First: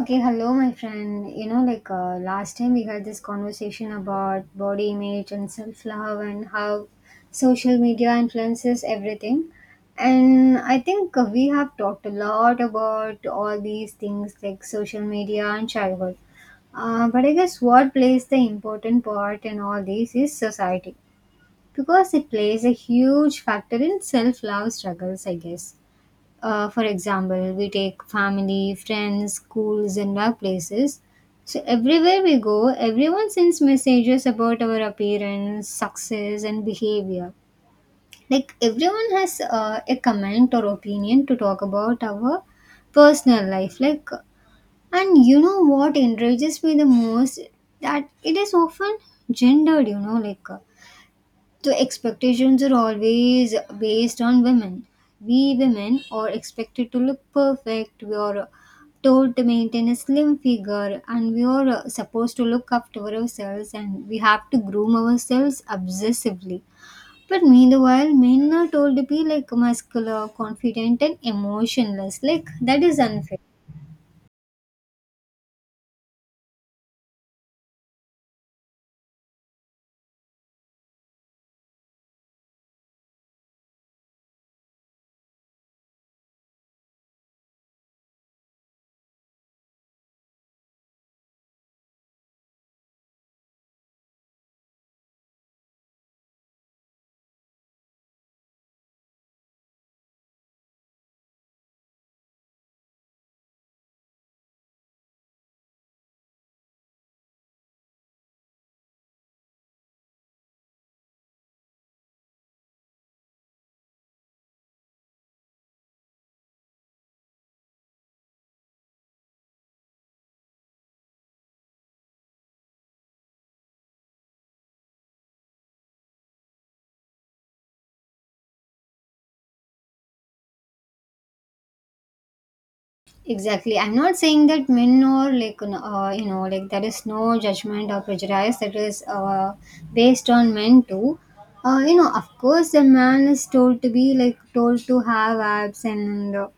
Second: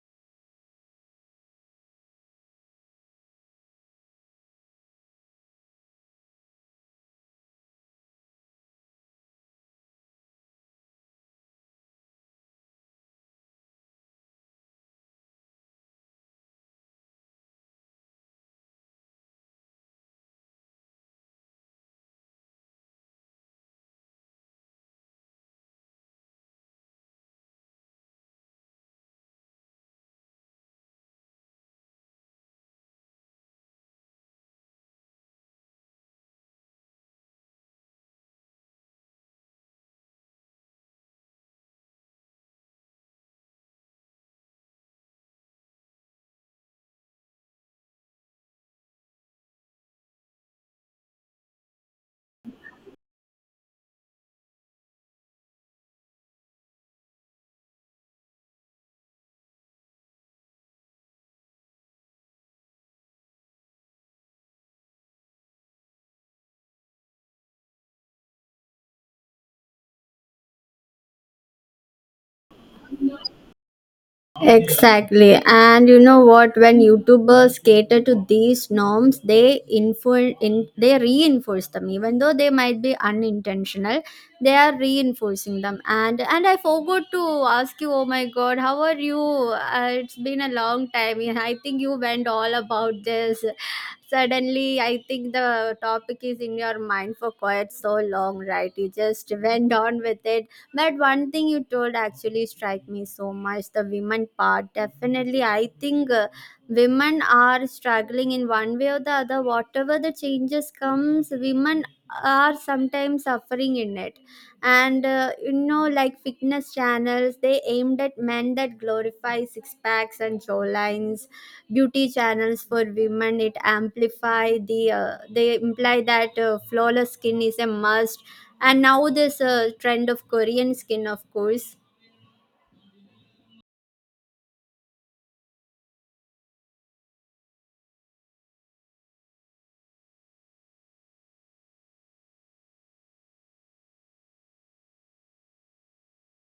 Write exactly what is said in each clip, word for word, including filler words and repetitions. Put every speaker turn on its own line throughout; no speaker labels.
Okay, hello, my friend. You know, like uh, last time we had this conversation about body image and self love and how social media influences everything. And I think uh, we have talked a lot about all these things like social media and childhood. Uh, but I guess what plays the important part in all this is society because it plays a huge factor in self love struggles, I guess. Uh, for example, we take family, friends, schools, and workplaces. So, everywhere we go, everyone sends messages about our appearance, success, and behavior. Like, everyone has uh, a comment or opinion to talk about our personal life. Like, and you know what enrages me the most? That it is often gendered, you know, like. Uh, The expectations are always based on women. We women are expected to look perfect. We are told to maintain a slim figure, and we are uh, supposed to look after ourselves, and we have to groom ourselves obsessively. But meanwhile, men are told to be like muscular, confident, and emotionless. Like, that is unfair.
Exactly. And you know what? When YouTubers cater to these norms, they info- in they reinforce them. Even though they might be unintentional, they are reinforcing them. And and I forgot to ask you, oh my god, how are you? Uh, it's been a long time. Yeah, I think you went all about this. Suddenly, I think the topic is in your mind for quite so long, right? You just went on with it, but one thing you told actually strike me so much, the women part. Definitely, I think uh, women are struggling in one way or the other. Whatever the changes comes, women are sometimes suffering in it. And uh, you know, like fitness channels, they aimed at men that glorify six packs and showlines. Beauty channels for women, it amplify the uh, they imply that uh, flawless skin is a must, and now there's a trend of Korean skin, of course.
Exactly. I'm not saying that men or like, n- uh, you know, like there is no judgment or prejudice that is uh, based on men too. Uh, you know, of course, a man is told to be like told to have abs and uh,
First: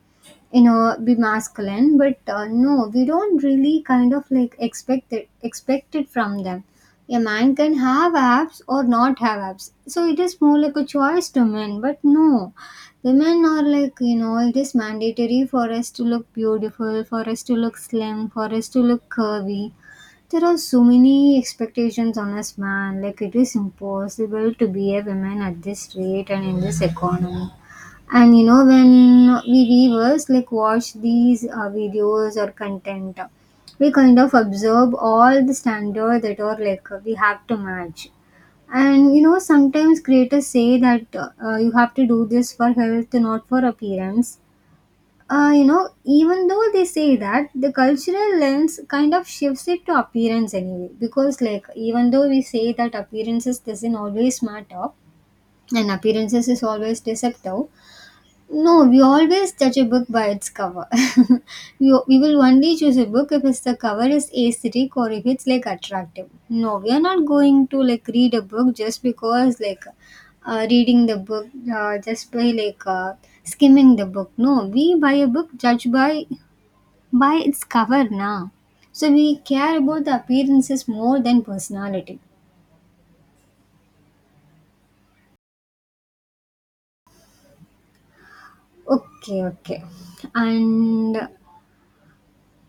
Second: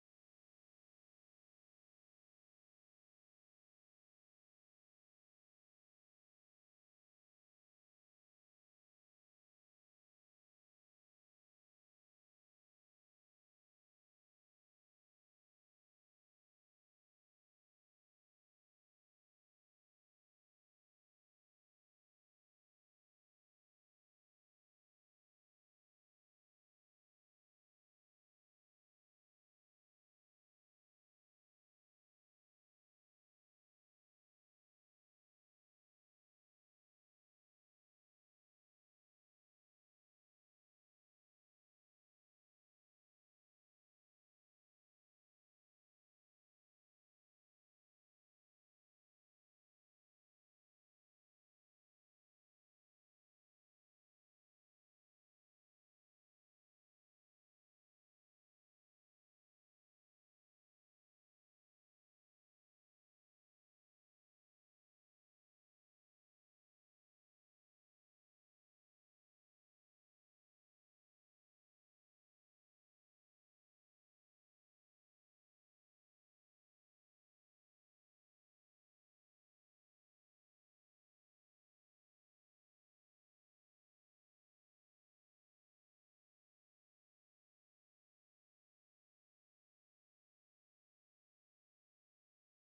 you know, be masculine, but uh, no, we don't really kind of like expect it expect it from them. A man can have abs or not have abs, so it is more like a choice to men. But no, women are, like, you know, it is mandatory for us to look beautiful, for us to look slim, for us to look curvy. There are so many expectations on us, man. Like, it is impossible to be a woman at this rate and in this economy. And you know, when we viewers like watch these uh, videos or content, we kind of observe all the standard that are like we have to match. And you know, sometimes creators say that uh, uh, you have to do this for health, not for appearance. Uh, you know, even though they say that, the cultural lens kind of shifts it to appearance anyway. Because, like, even though we say that appearances doesn't always matter and appearances is always deceptive, no, we always judge a book by its cover. we, we will only choose a book if its the cover is aesthetic or if it's like attractive. No, we are not going to like read a book just because like uh, reading the book uh, just by like uh, skimming the book. No, we buy a book judged by by its cover now. So we care about the appearances more than personality. Okay, okay, and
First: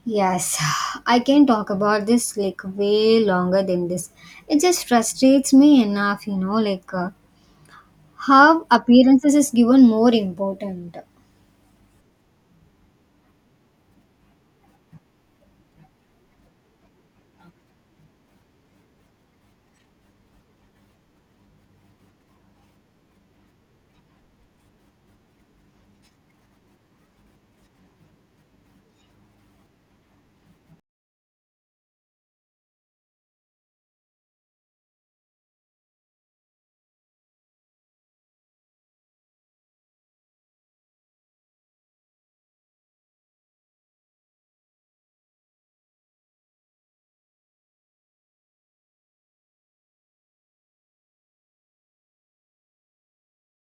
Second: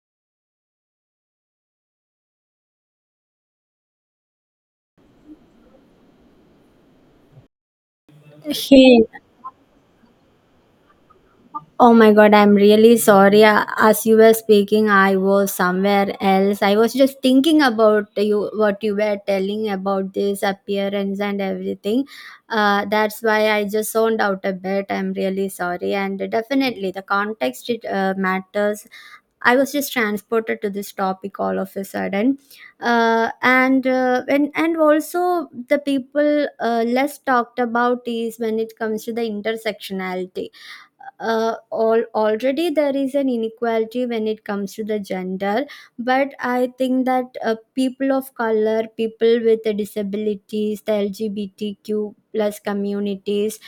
yes, I can talk about this like way longer than this. It just frustrates me enough, you know, like uh, how
Hey,
appearances is given more important.
oh my god, I'm really sorry. A- As you were speaking, I was somewhere else. I was just thinking about you, what you were telling about this appearance and everything. Uh, that's why I just zoned out a bit. I'm really sorry. And definitely, the context it, uh, matters. I was just transported to this topic all of a sudden, uh, and uh, and and also the people uh, less talked about is when it comes to the intersectionality, uh, all, already there is an inequality when it comes to the gender, but I think that uh, people of color, people with the disabilities, the LGBTQ plus communities,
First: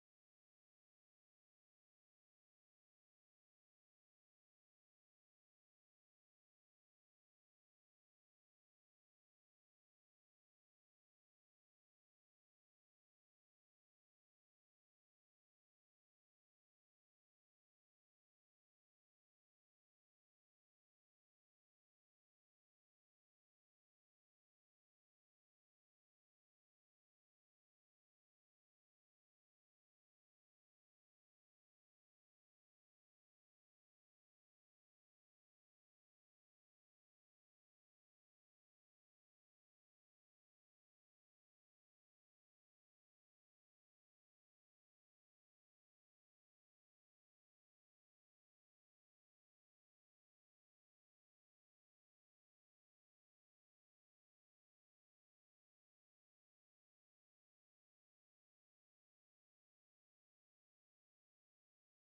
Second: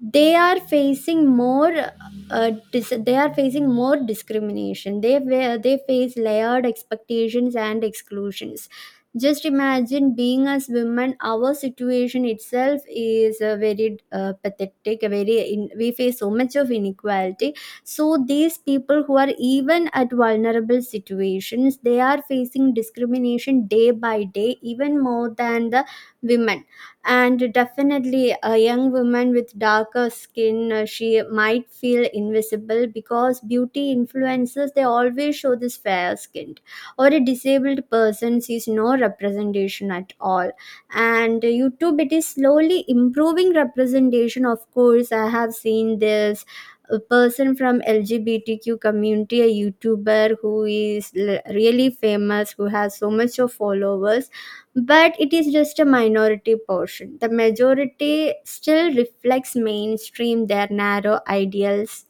they are facing more, uh, dis- they are facing more discrimination, they wa- they face layered expectations and exclusions. Just imagine being as women, our situation itself is uh, very uh, pathetic. Very in, we face so much of inequality. So these people who are even at vulnerable situations, they are facing discrimination day by day, even more than the women. And definitely, a young woman with darker skin, uh, she might feel invisible, because beauty influencers, they always show this fair skin, or a disabled person sees no representation at all. And YouTube, it is slowly improving representation, of course. I have seen this. A person from LGBTQ community, a YouTuber who is l- really famous, who has so much of followers, but it is just a minority portion. The majority still reflects mainstream, their narrow ideals.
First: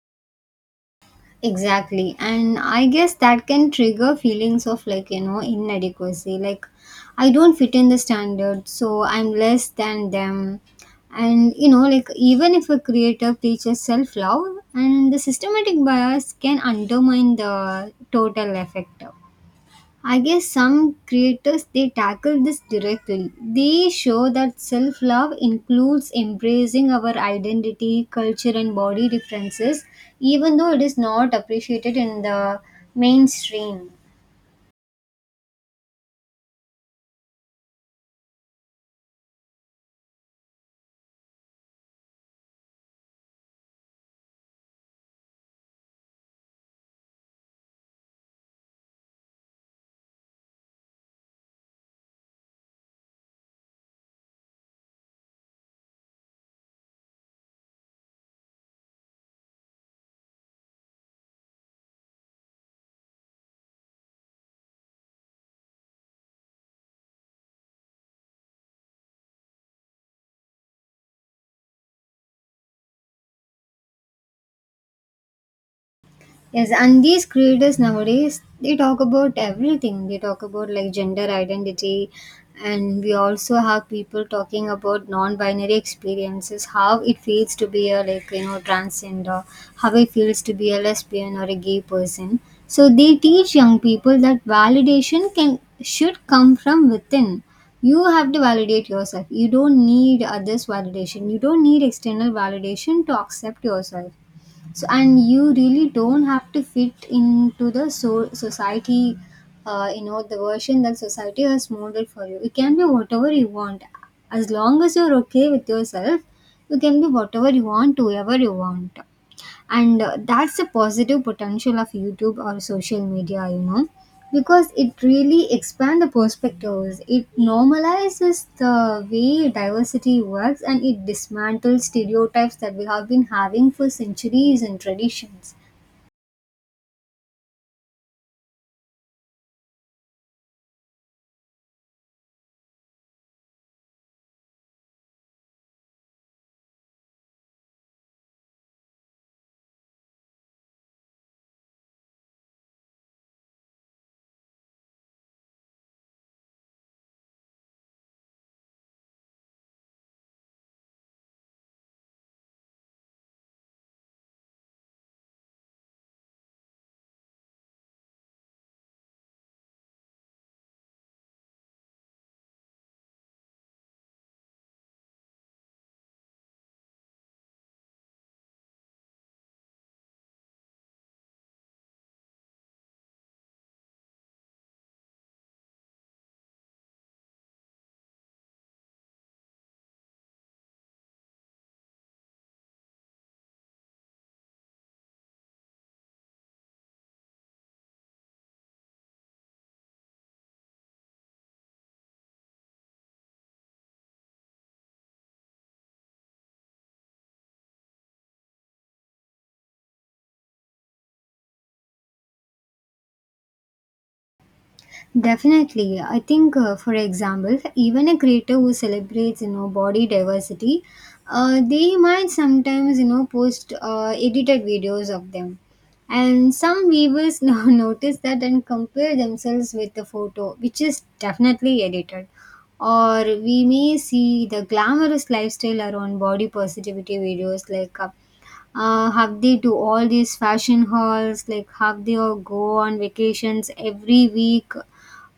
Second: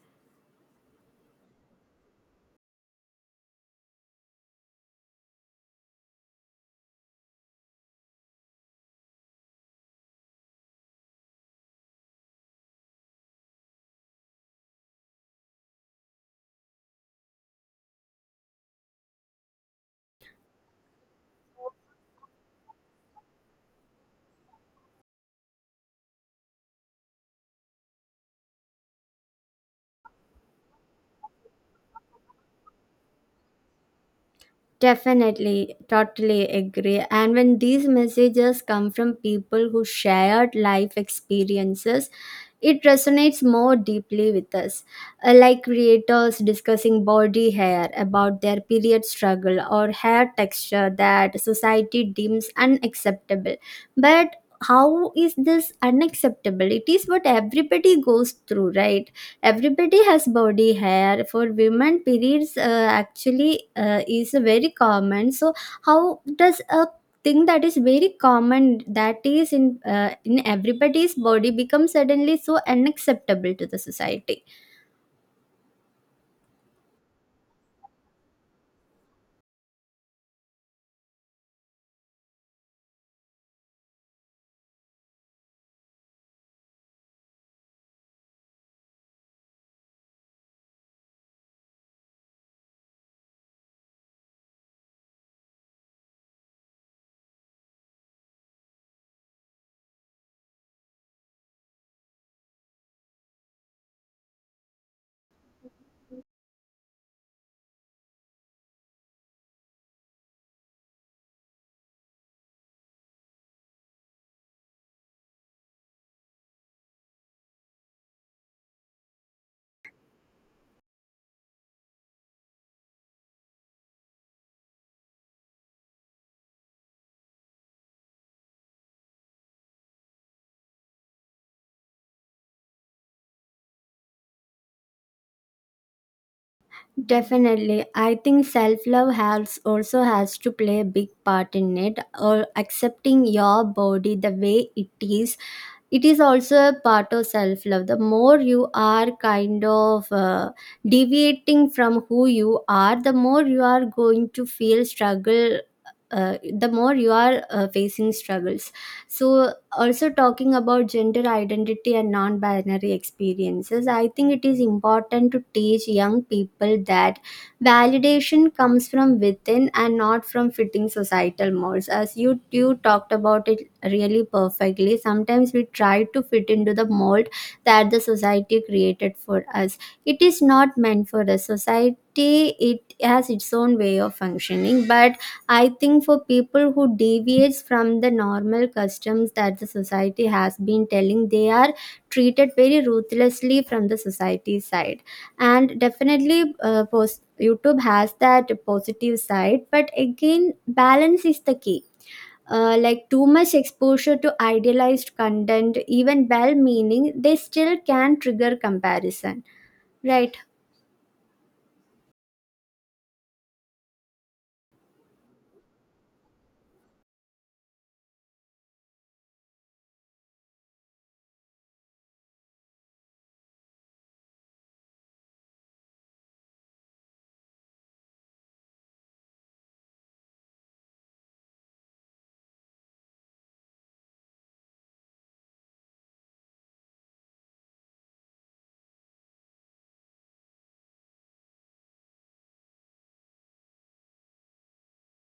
Exactly. And I guess that can trigger feelings of like, you know, inadequacy. Like, I don't fit in the standard, so I'm less than them. And, you know, like, even if a creator teaches self love, and the systematic bias can undermine the total effect. I guess some creators they tackle this directly. They show that self love includes embracing our identity, culture, and body differences, even though it is not appreciated in the mainstream.
Definitely, totally agree. And when these messages come from people who shared life experiences, it resonates more deeply with us, uh, like creators discussing body hair, about their period struggle, or hair texture that society deems unacceptable. But how is this unacceptable? It is what everybody goes through, right? Everybody has body hair. For women, periods uh, actually uh, is very common. So, how does a thing that is very common, that is in uh, in everybody's body, becomes suddenly so unacceptable to the society?
Yes, and these creators nowadays they talk about everything. They talk about like gender identity, and we also have people talking about non-binary experiences, how it feels to be a like you know transgender, how it feels to be a lesbian or a gay person. So they teach young people that validation can should come from within. You have to validate yourself. You don't need others' validation. You don't need external validation to accept yourself. So, and you really don't have to fit into the so- society, uh, you know, the version that society has molded for you. You can be whatever you want, as long as you're okay with yourself. You can be whatever you want, whoever you want. And uh, that's the positive potential of YouTube or social media, you know, because it really expand the perspectives, it normalizes the way diversity works, and it dismantles stereotypes that we have been having for centuries and traditions.
Definitely. I think self love has also has to play a big part in it, or accepting your body the way it is. It is also a part of self love. The more you are kind of uh, deviating from who you are, the more you are going to feel struggle. Uh, the more you are uh, facing struggles. So, also talking about gender identity and non-binary experiences, I think it is important to teach young people that validation comes from within and not from fitting societal molds, as you you talked about it really perfectly. Sometimes we try to fit into the mold that the society created for us. It is not meant for us, society. It has its own way of functioning, but I think for people who deviates from the normal customs that the society has been telling, they are treated very ruthlessly from the society side. And definitely, uh, post YouTube has that positive side, but again, balance is the key. Uh, like too much exposure to idealized content, even well meaning, they still can trigger comparison, right?
Definitely. I think, uh, for example, even a creator who celebrates, you know, body diversity, uh, they might sometimes, you know, post uh, edited videos of them. And some viewers now notice that and compare themselves with the photo, which is definitely edited. Or we may see the glamorous lifestyle around body positivity videos like uh, uh, have they do all these fashion hauls, like have they all go on vacations every week,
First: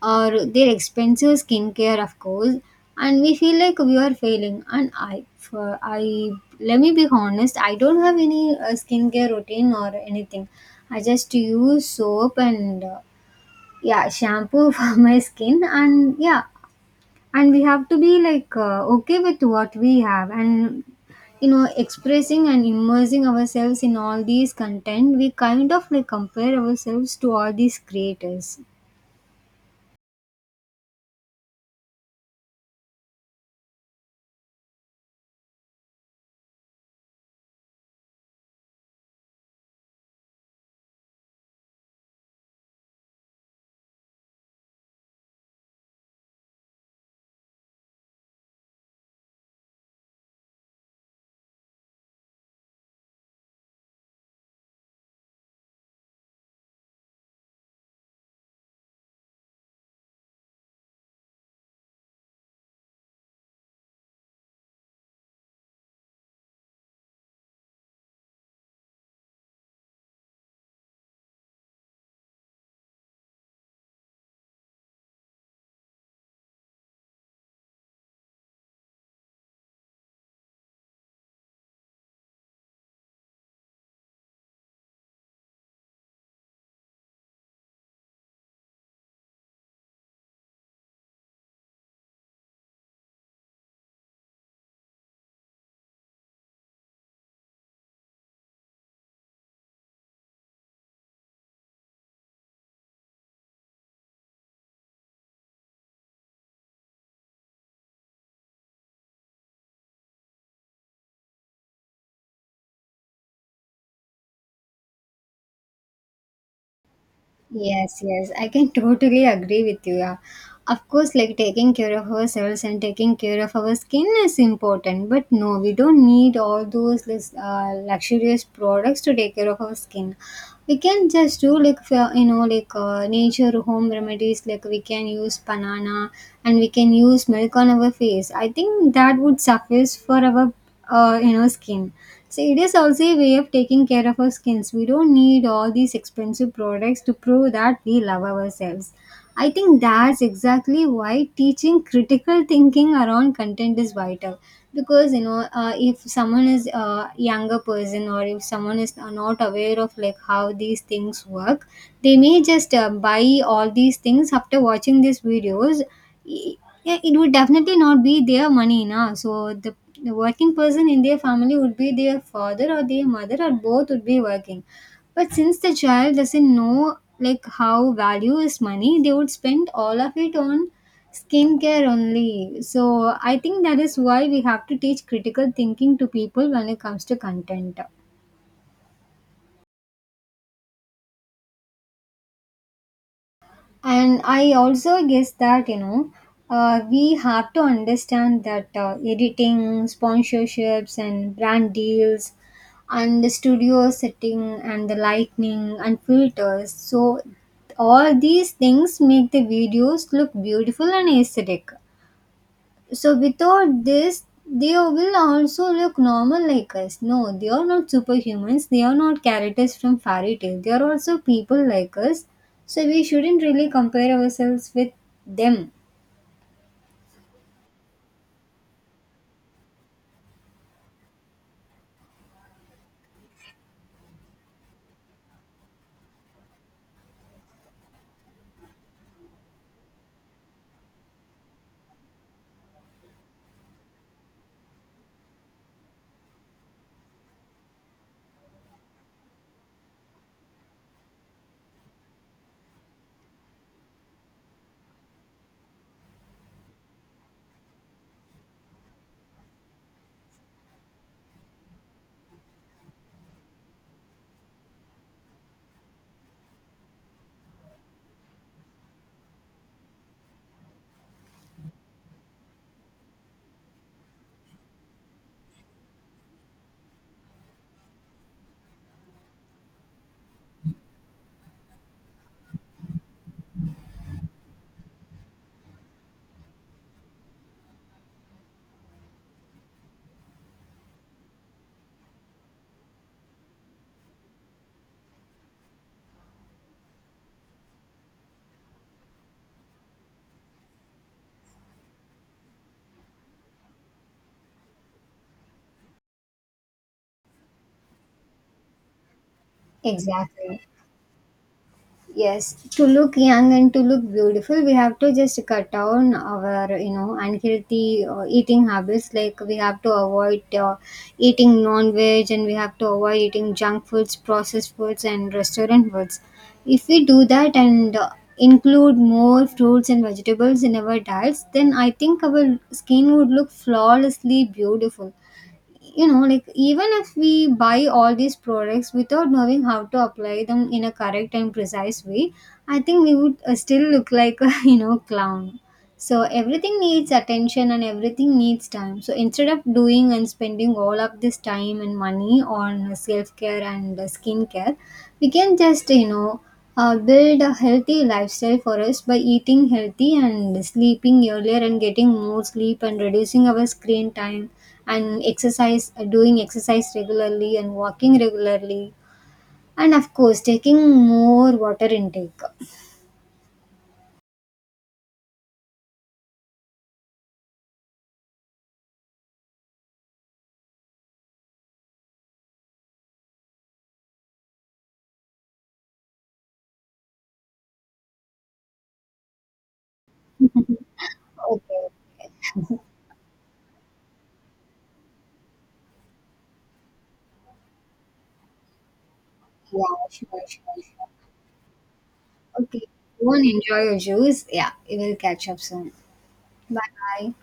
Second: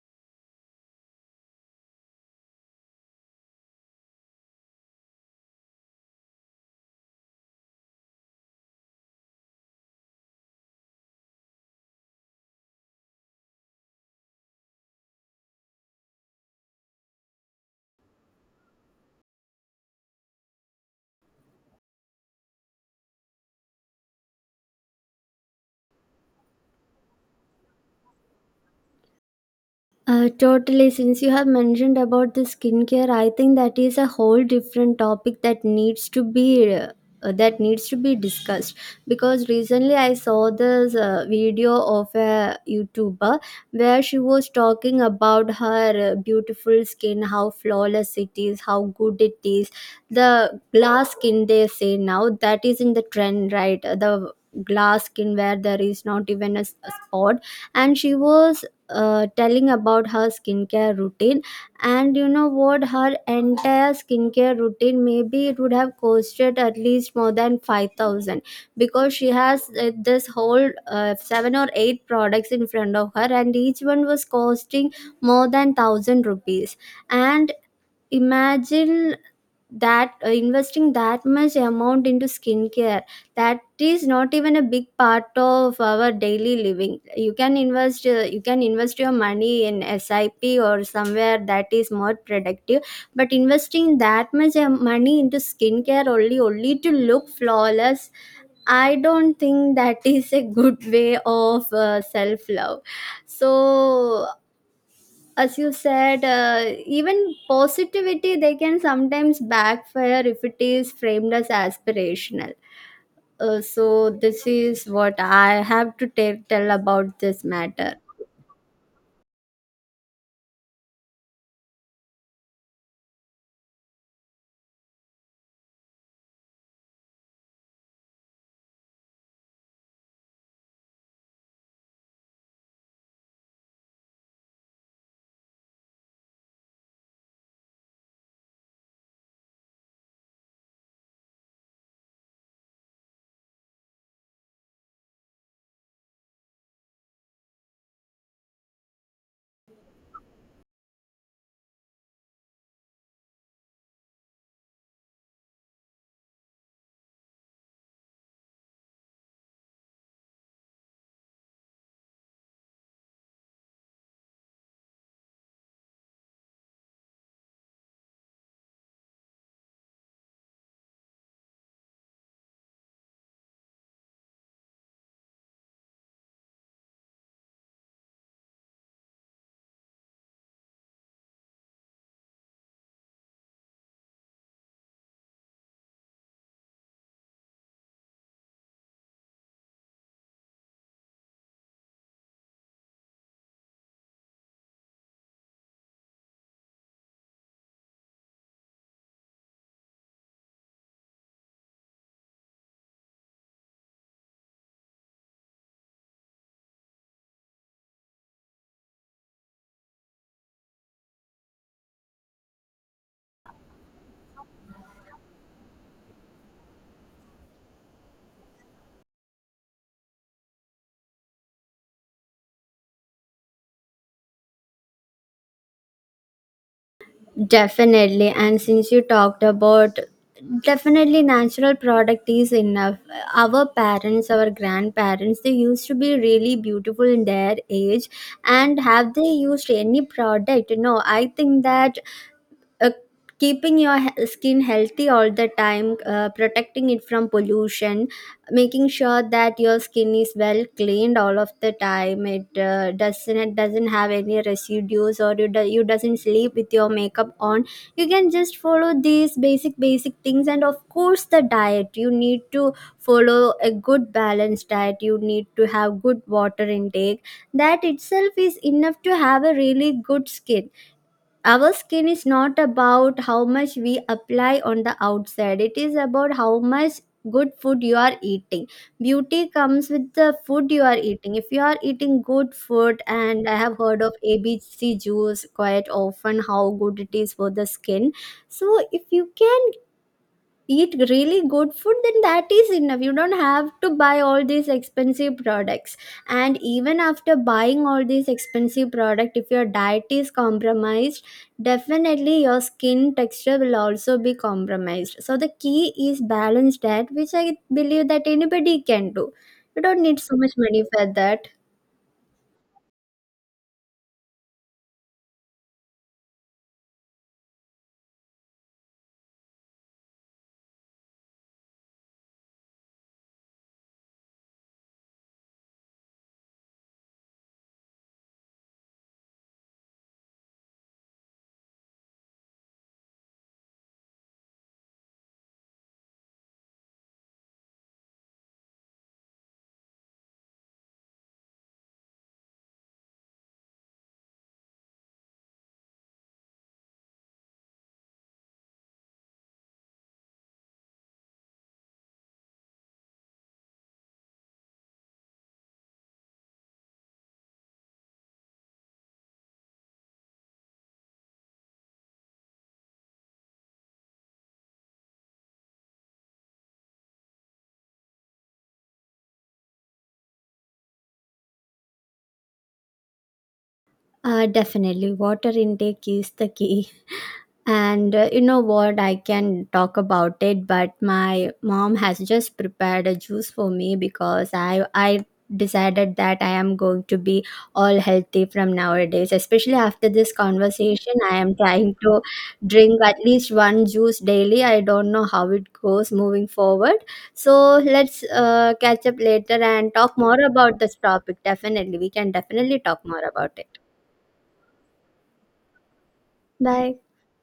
or their expensive skincare, of course. And we feel like we are failing. And i for i let me be honest, I don't have any uh, skincare routine or anything. I just use soap and uh, yeah, shampoo for my skin. And yeah, and we have to be like uh, okay with what we have. And you know, expressing and immersing ourselves in all these content, we kind of like compare ourselves to all these creators.
Uh, totally. Since you have mentioned about the skincare, I think that is a whole different topic that needs to be uh, that needs to be discussed. Because recently I saw this uh, video of a YouTuber, where she was talking about her uh, beautiful skin, how flawless it is, how good it is. The glass skin they say now that is in the trend, right? The glass skin, where there is not even a s a spot, and she was uh, telling about her skincare routine. And you know what, her entire skincare routine, maybe it would have costed at least more than five thousand, because she has uh, this whole uh, seven or eight products in front of her, and each one was costing more than one thousand rupees. And imagine that, uh, investing that much amount into skincare, that is not even a big part of our daily living. You can invest uh, you can invest your money in SIP or somewhere that is more productive, but investing that much uh, money into skincare, only only to look flawless, I don't think that is a good way of uh, self love. So, as you said, uh, even positivity, they can sometimes backfire if it is framed as aspirational. Uh, so this is what I have to tell tell about this matter.
Yes, yes, I can totally agree with you. Yeah. Of course, like taking care of ourselves and taking care of our skin is important, but no, we don't need all those lus- uh, luxurious products to take care of our skin. We can just do like fa- you know, like uh, nature home remedies. Like we can use banana and we can use milk on our face. I think that would suffice for our uh, you know, skin. So it is also a way of taking care of our skins. We don't need all these expensive products to prove that we love ourselves. I think that's exactly why teaching critical thinking around content is vital. Because you know, uh, if someone is a younger person or if someone is not aware of like how these things work, they may just uh, buy all these things after watching these videos. I- yeah, it would definitely not be their money, na. So the the working person in their family would be their father or their mother, or both would be working, but since the child doesn't know like how value is money, they would spend all of it on skincare only. So I think that is why we have to teach critical thinking to people when it comes to content. And I also guess that, you know, uh, we have to understand that uh, editing, sponsorships, and brand deals and the studio setting and the lighting and filters, so all these things make the videos look beautiful and aesthetic. So without this, they will also look normal like us. No, they are not superhumans. They are not characters from fairy tale. They are also people like us. So we shouldn't really compare ourselves with them.
Definitely. And since you talked about, definitely natural product is enough. Our parents, our grandparents, they used to be really beautiful in their age. And have they used any product? No, I think that uh, keeping your he- skin healthy all the time, uh, protecting it from pollution, making sure that your skin is well cleaned all of the time, it uh, doesn't it doesn't have any residues, or you, do, you doesn't sleep with your makeup on. You can just follow these basic basic things, and of course the diet. You need to follow a good balanced diet, you need to have good water intake, that itself is enough to have a really good skin. Our skin is not about how much we apply on the outside, it is about how much good food you are eating. Beauty comes with the food you are eating. If you are eating good food, and I have heard of ABC juice quite often, how good it is for the skin. So, if you can eat really good food, then that is enough. You don't have to buy all these expensive products, and even after buying all these expensive product, if your diet is compromised, definitely your skin texture will also be compromised. So the key is balanced diet, which I believe that anybody can do. You don't need so much
Exactly.
money for that.
Yes, to look young and to look beautiful, we have to just cut down our, you know, unhealthy uh, eating habits. Like we have to avoid uh, eating non-veg, and we have to avoid eating junk foods, processed foods, and restaurant foods. If we do that and uh, include more fruits and vegetables in our diets, then I think our skin would look flawlessly beautiful. You know, like even if we buy all these products without knowing how to apply them in a correct and precise way, I think we would uh, still look like a you know, clown. So everything needs attention and everything needs time. So instead of doing and spending all of this time and money on self care and uh, skincare, we can just, you know, uh, build a healthy lifestyle for us by eating healthy and sleeping earlier and getting more sleep and reducing our screen time and exercise, uh, doing exercise regularly and walking regularly, and of course taking more water intake.
Uh, definitely water intake is the key. And uh, you know what? I can talk about it, but my mom has just prepared a juice for me, because I I decided that I am going to be all healthy from nowadays. Especially after this conversation, I am
Okay.
trying to drink at least one juice daily. I don't know how it goes moving forward. So let's uh, catch up later
Yeah.
and talk more
Sure. Sure.
about this
Sure.
topic. Definitely, we can definitely
Okay.
talk more
Go and
about
enjoy
it.
your juice. Yeah, we will catch up soon. Bye
Bye.
bye.